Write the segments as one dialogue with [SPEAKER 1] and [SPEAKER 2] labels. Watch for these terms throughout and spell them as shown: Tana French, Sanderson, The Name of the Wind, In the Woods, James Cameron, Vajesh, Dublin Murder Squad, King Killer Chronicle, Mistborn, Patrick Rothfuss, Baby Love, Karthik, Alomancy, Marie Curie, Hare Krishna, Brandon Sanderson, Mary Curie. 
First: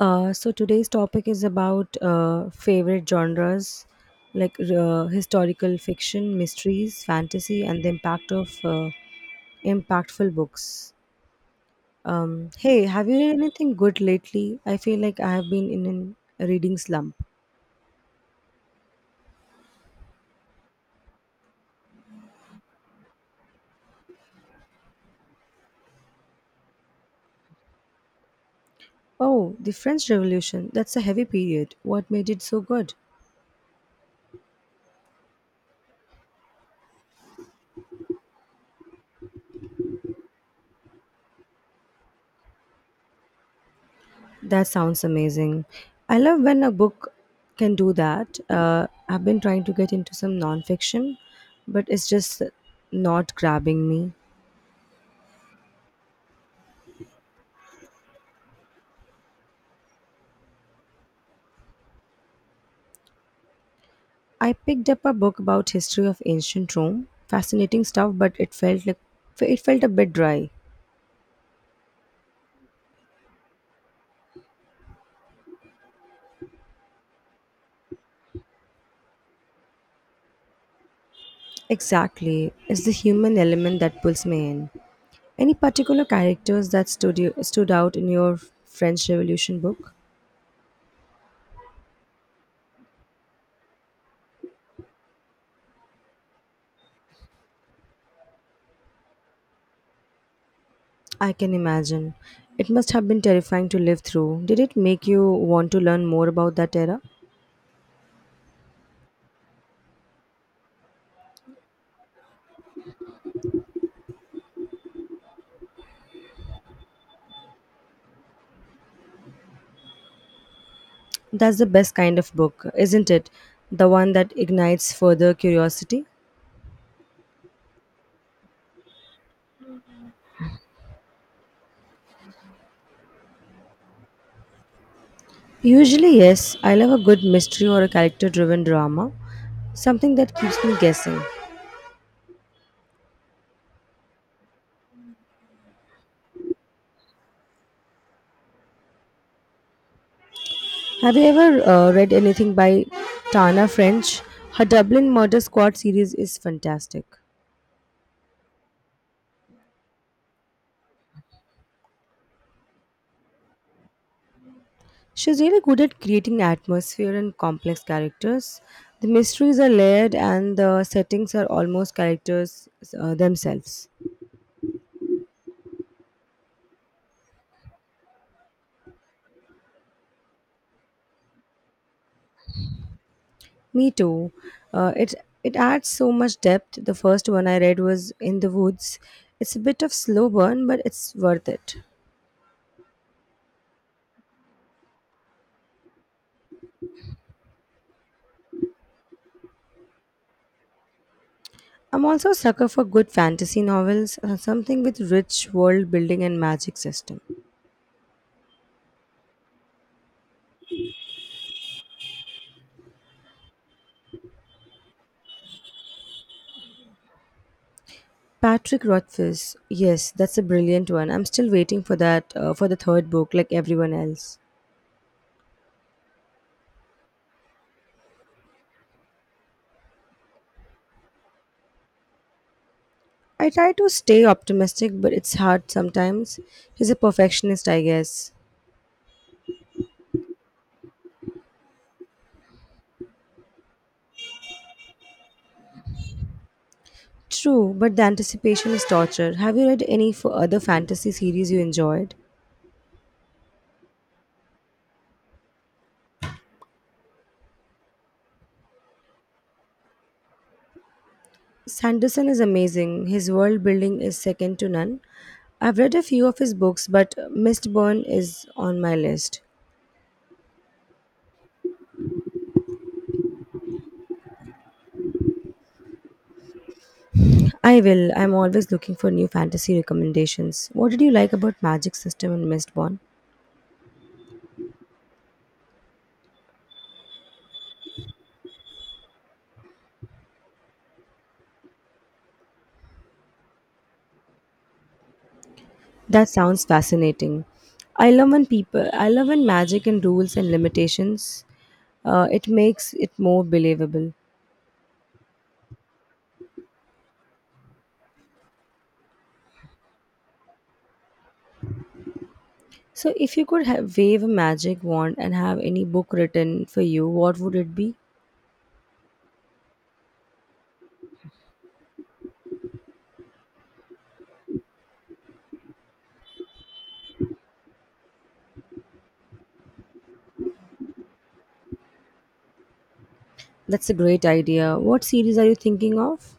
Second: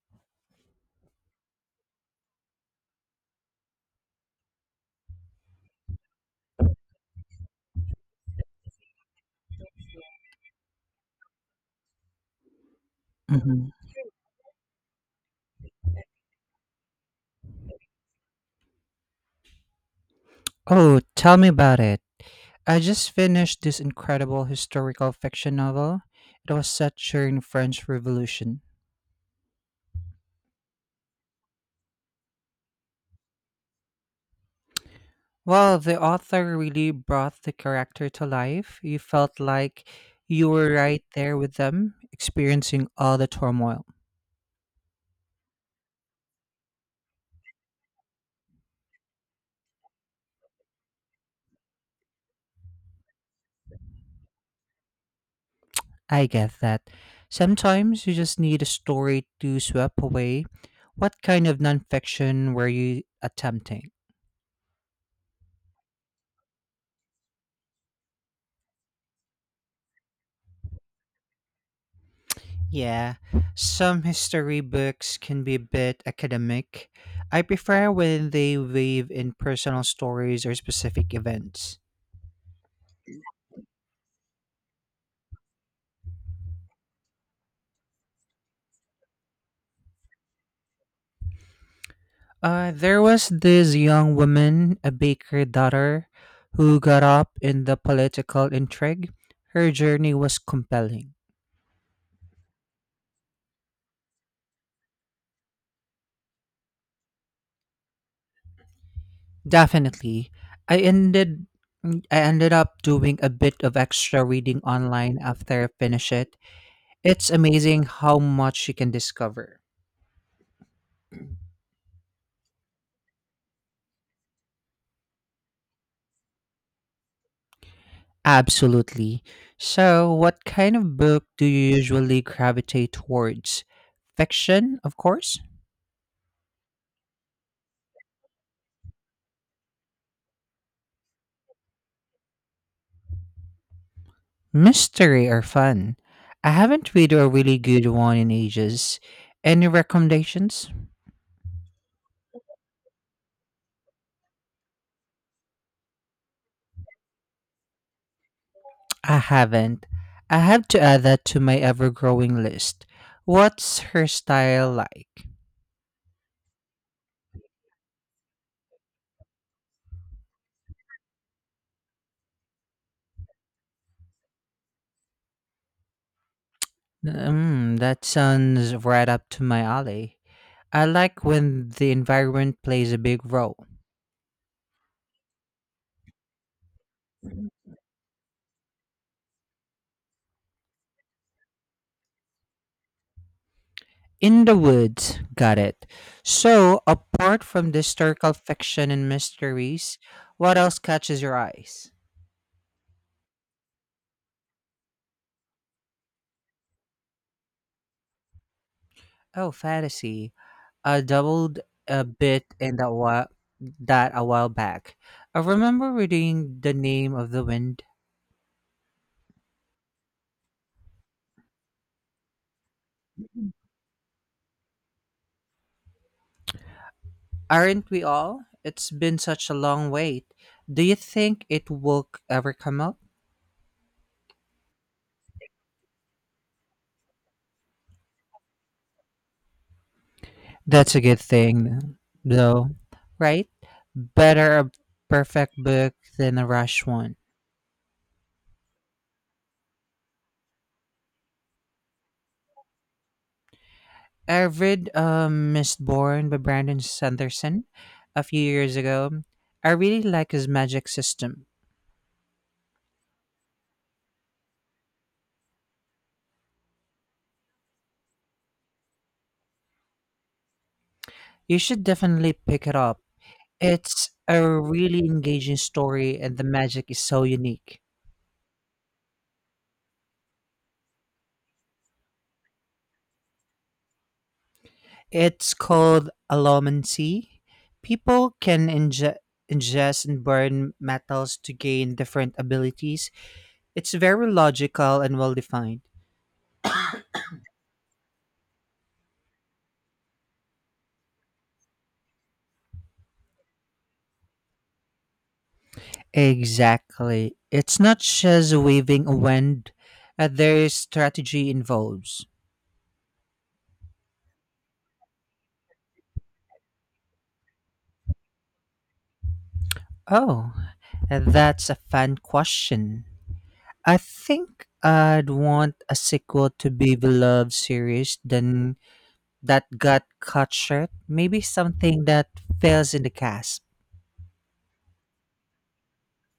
[SPEAKER 1] So today's topic is about favorite genres like historical fiction, mysteries, fantasy, and the impact of impactful books. Hey, have you read
[SPEAKER 2] Mhm.
[SPEAKER 1] anything good lately? I feel like I have been in a reading slump.
[SPEAKER 2] Oh, tell me about it. I just finished this incredible historical fiction novel. It was set during the French Revolution.
[SPEAKER 1] Oh, the French Revolution. That's a heavy period. What made it so good?
[SPEAKER 2] Well, the author really brought the character to life. You felt like you were right there with them, experiencing all the turmoil.
[SPEAKER 1] That sounds amazing. I love when a book can do that. I've been trying to get into some nonfiction, but it's just not grabbing me.
[SPEAKER 2] I get that. Sometimes you just need a story to sweep away. What kind of nonfiction were you attempting?
[SPEAKER 1] I picked up a book about history of ancient Rome. Fascinating stuff, but it felt a bit dry.
[SPEAKER 2] Yeah, some history books can be a bit academic. I prefer when they weave in personal stories or specific events.
[SPEAKER 1] Exactly, it's the human element that pulls me in. Any particular characters that stood out in your French Revolution book?
[SPEAKER 2] There was this young woman, a baker daughter, who got up in the political intrigue. Her journey was compelling.
[SPEAKER 1] I can imagine. It must have been terrifying to live through. Did it make you want to learn more about that era?
[SPEAKER 2] Definitely. I ended I ended up doing a bit of extra reading online after I finish it. It's amazing how much you can discover.
[SPEAKER 1] That's the best kind of book, isn't it? The one that ignites further curiosity?
[SPEAKER 2] Absolutely. So, what kind of book do you usually gravitate towards? Fiction, of course?
[SPEAKER 1] Usually, yes. I love a good mystery or a character driven drama, something that keeps me guessing.
[SPEAKER 2] Mystery or fun? I haven't read a really good one in ages. Any recommendations?
[SPEAKER 1] Have you ever read anything by Tana French? Her Dublin Murder Squad series is fantastic.
[SPEAKER 2] I haven't. I have to add that to my ever growing list. What's her style like?
[SPEAKER 1] She's really good at creating atmosphere and complex characters. The mysteries are layered and the settings are almost characters themselves.
[SPEAKER 2] Mm, that sounds right up to my alley. I like when the environment plays a big role.
[SPEAKER 1] Me too. Uh, it it adds so much depth. The first one I read was In the Woods. It's a bit of slow burn, but it's worth it.
[SPEAKER 2] In the woods, got it. So, apart from the historical fiction and mysteries, what else catches your eyes?
[SPEAKER 1] I'm also a sucker for good fantasy novels, something with rich world building and magic system.
[SPEAKER 2] Oh, fantasy. I dabbled a bit in that wa- that a while back. I remember reading The Name of the Wind.
[SPEAKER 1] Patrick Rothfuss, yes, that's a brilliant one. I'm still waiting for that for the third book, like everyone else.
[SPEAKER 2] Aren't we all? It's been such a long wait. Do you think it will ever come out?
[SPEAKER 1] I try to stay optimistic, but it's hard sometimes. He's a perfectionist, I guess.
[SPEAKER 2] That's a good thing, though, right? Better a perfect book than a rushed one.
[SPEAKER 1] True, but the anticipation is torture. Have you read any for other fantasy series you enjoyed?
[SPEAKER 2] I read Mistborn by Brandon Sanderson a few years ago. I really like his magic system.
[SPEAKER 1] Sanderson is amazing. His world building is second to none. I've read a few of his books, but Mistborn is on my list.
[SPEAKER 2] You should definitely pick it up. It's a really engaging story, and the magic is so
[SPEAKER 1] I
[SPEAKER 2] unique.
[SPEAKER 1] will. I'm always looking for new fantasy recommendations. What did you like about Magic System and Mistborn?
[SPEAKER 2] It's called Alomancy. People can ingest and burn metals to gain different abilities. It's very logical and well defined.
[SPEAKER 1] That sounds fascinating. I love when magic and rules and limitations, it makes it more believable.
[SPEAKER 2] Exactly. It's not just waving a wand, there is strategy involved.
[SPEAKER 1] So, if you could have wave a magic wand and have any book written for you, what would it be?
[SPEAKER 2] Oh, that's a fun question. I think I'd want a sequel to Baby Love series than that got cut short, maybe something that fails in the cast.
[SPEAKER 1] That's a great idea. What series are you thinking of?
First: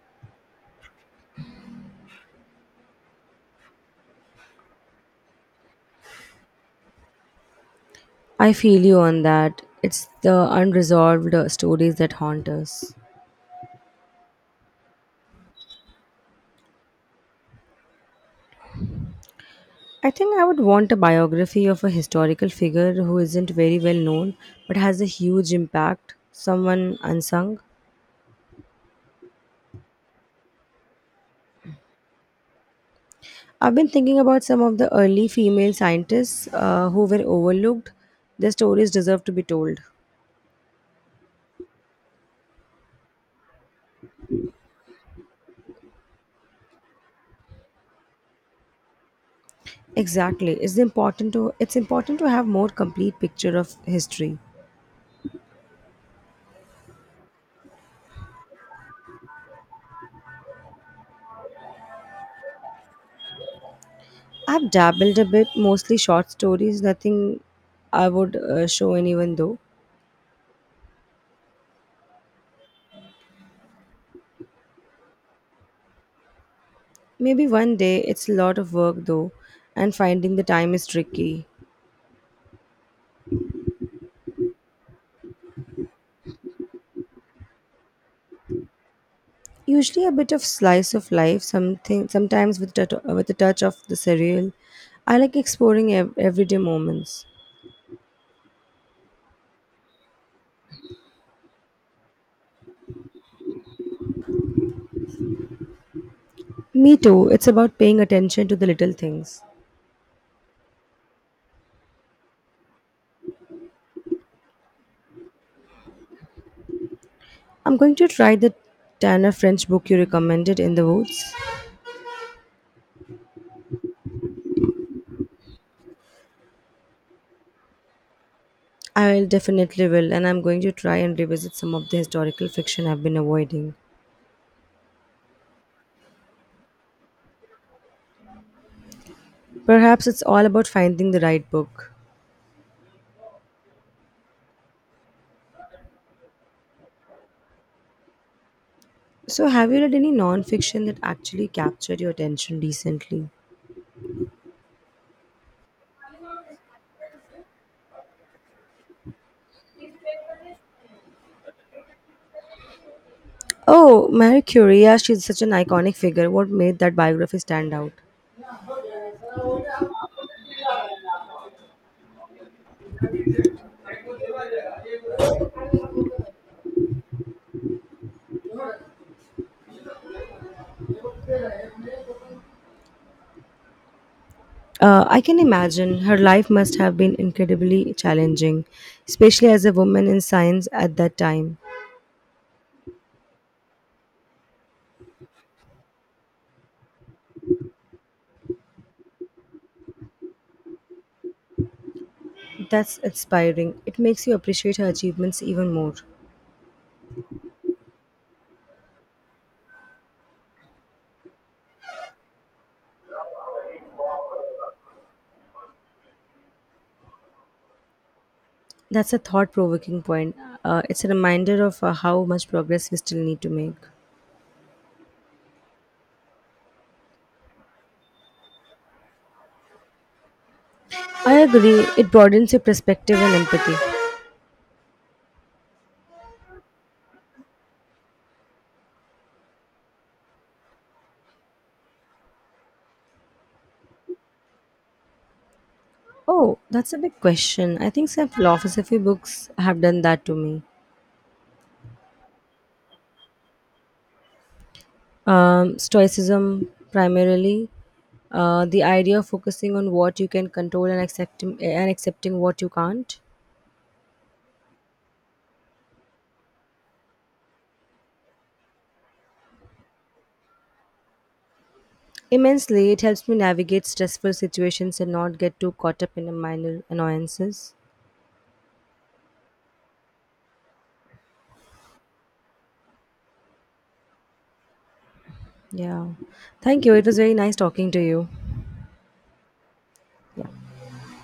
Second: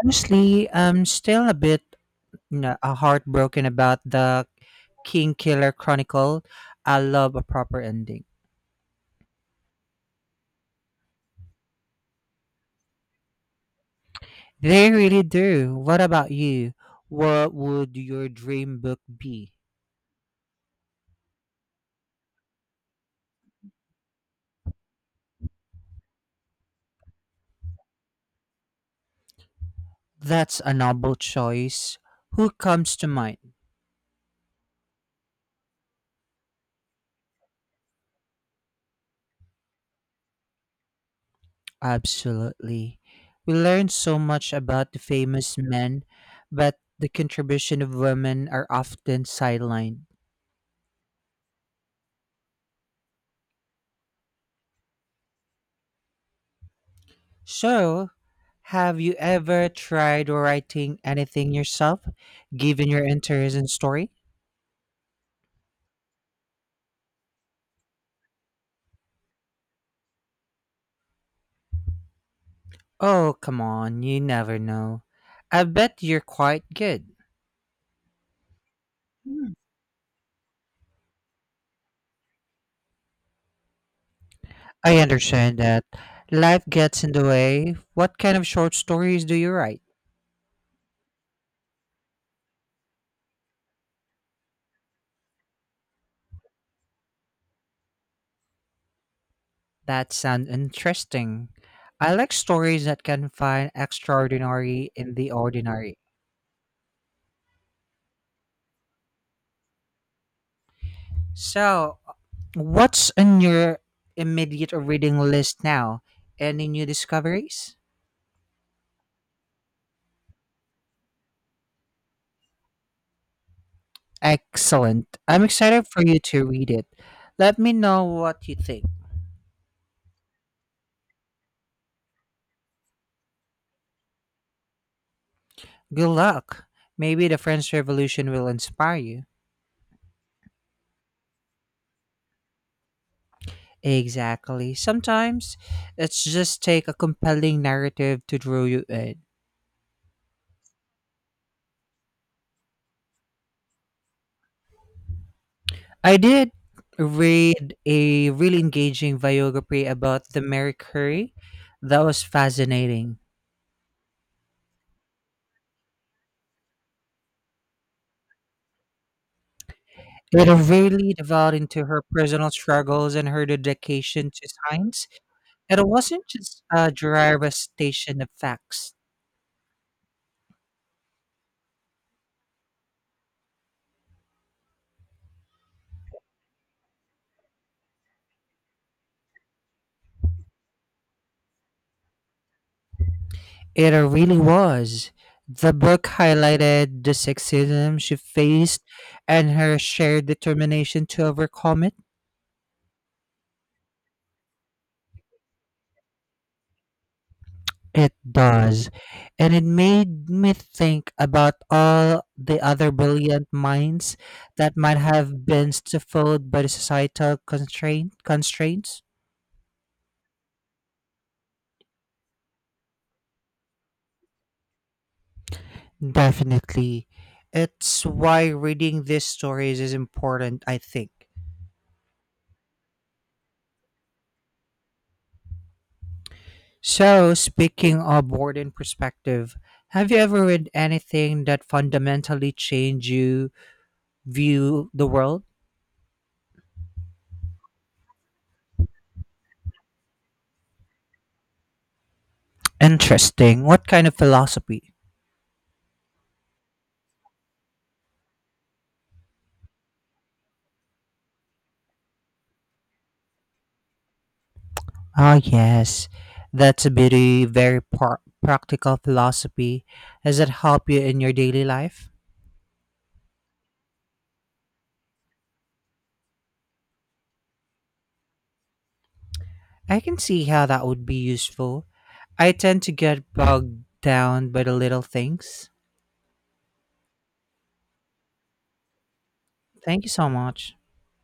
[SPEAKER 2] Honestly, I'm still a bit heartbroken about the King Killer Chronicle. I love a proper ending.
[SPEAKER 1] I feel you on that. It's the unresolved stories that haunt us.
[SPEAKER 2] They really do. What about you? What would your dream book be?
[SPEAKER 1] I think I would want a biography of a historical figure who isn't very well known but has a huge impact, someone unsung.
[SPEAKER 2] That's a noble choice. Who comes to mind?
[SPEAKER 1] I've been thinking about some of the early female scientists who were overlooked. Their stories deserve to be told.
[SPEAKER 2] Absolutely. We learn so much about the famous men, but the contribution of women are often sidelined.
[SPEAKER 1] Exactly. It's important to have more complete picture of history.
[SPEAKER 2] So, have you ever tried writing anything yourself, given your interest in story?
[SPEAKER 1] I've dabbled a bit, mostly short stories, nothing I would show anyone though.
[SPEAKER 2] Oh, come on, you never know. I bet you're quite good.
[SPEAKER 1] Maybe one day. It's a lot of work though,
[SPEAKER 2] Hmm.
[SPEAKER 1] and finding the time is tricky.
[SPEAKER 2] I understand that. Life gets in the way. What kind of short stories do you write?
[SPEAKER 1] Usually a bit of slice of life, something sometimes with with a touch of the surreal. I like exploring everyday moments.
[SPEAKER 2] That sounds interesting. I like stories that can find extraordinary in the ordinary.
[SPEAKER 1] Me too. It's about paying attention to the little things.
[SPEAKER 2] So, what's on your immediate reading list now? Any new
[SPEAKER 1] I'm
[SPEAKER 2] discoveries?
[SPEAKER 1] going to try the Tanner French book you recommended in the woods.
[SPEAKER 2] Excellent. I'm excited for you to read it. Let me know what you think.
[SPEAKER 1] I definitely will, and I'm going to try and revisit some of the historical fiction I've been avoiding.
[SPEAKER 2] Good luck. Maybe the French Revolution will inspire you.
[SPEAKER 1] Perhaps it's all about finding the right book.
[SPEAKER 2] Exactly. Sometimes it's just take a compelling narrative to draw you in.
[SPEAKER 1] So, have you read any non-fiction that actually captured your attention recently?
[SPEAKER 2] I did read a really engaging biography about the Mary Curie. That was fascinating.
[SPEAKER 1] Oh, Marie Curie, yeah, she's such an iconic figure. What made that biography stand out?
[SPEAKER 2] It really delved into her personal struggles and her dedication to science. And it wasn't just a dry recitation of facts.
[SPEAKER 1] I can imagine her life must have been incredibly challenging, especially as a woman in science at that time.
[SPEAKER 2] It really was. The book highlighted the sexism she faced and her shared determination to overcome it.
[SPEAKER 1] That's inspiring. It makes you appreciate her achievements even more.
[SPEAKER 2] It does. And it made me think about all the other brilliant minds that might have been stifled by the societal constraints.
[SPEAKER 1] That's a thought provoking point. It's a reminder of how much progress we still need to make.
[SPEAKER 2] Definitely. It's why reading these stories is important, I think.
[SPEAKER 1] I agree, it broadens your perspective and empathy.
[SPEAKER 2] So, speaking of Warden perspective, have you ever read anything that fundamentally changed you view the world?
[SPEAKER 1] Oh, that's a big question. I think some philosophy books have done that to me.
[SPEAKER 2] Interesting. What kind of philosophy?
[SPEAKER 1] Stoicism, primarily, the idea of focusing on what you can control and accepting what you can't.
[SPEAKER 2] Ah, yes, that's a practical philosophy. Does it help you in your daily life?
[SPEAKER 1] Immensely, it helps me navigate stressful situations and not get too caught up in the minor annoyances.
[SPEAKER 2] I can see how that would be useful. I tend to get bogged down by the little things.
[SPEAKER 1] Yeah. Thank you. It was very nice talking to you.
[SPEAKER 2] Thank you so
[SPEAKER 1] Yeah.
[SPEAKER 2] much.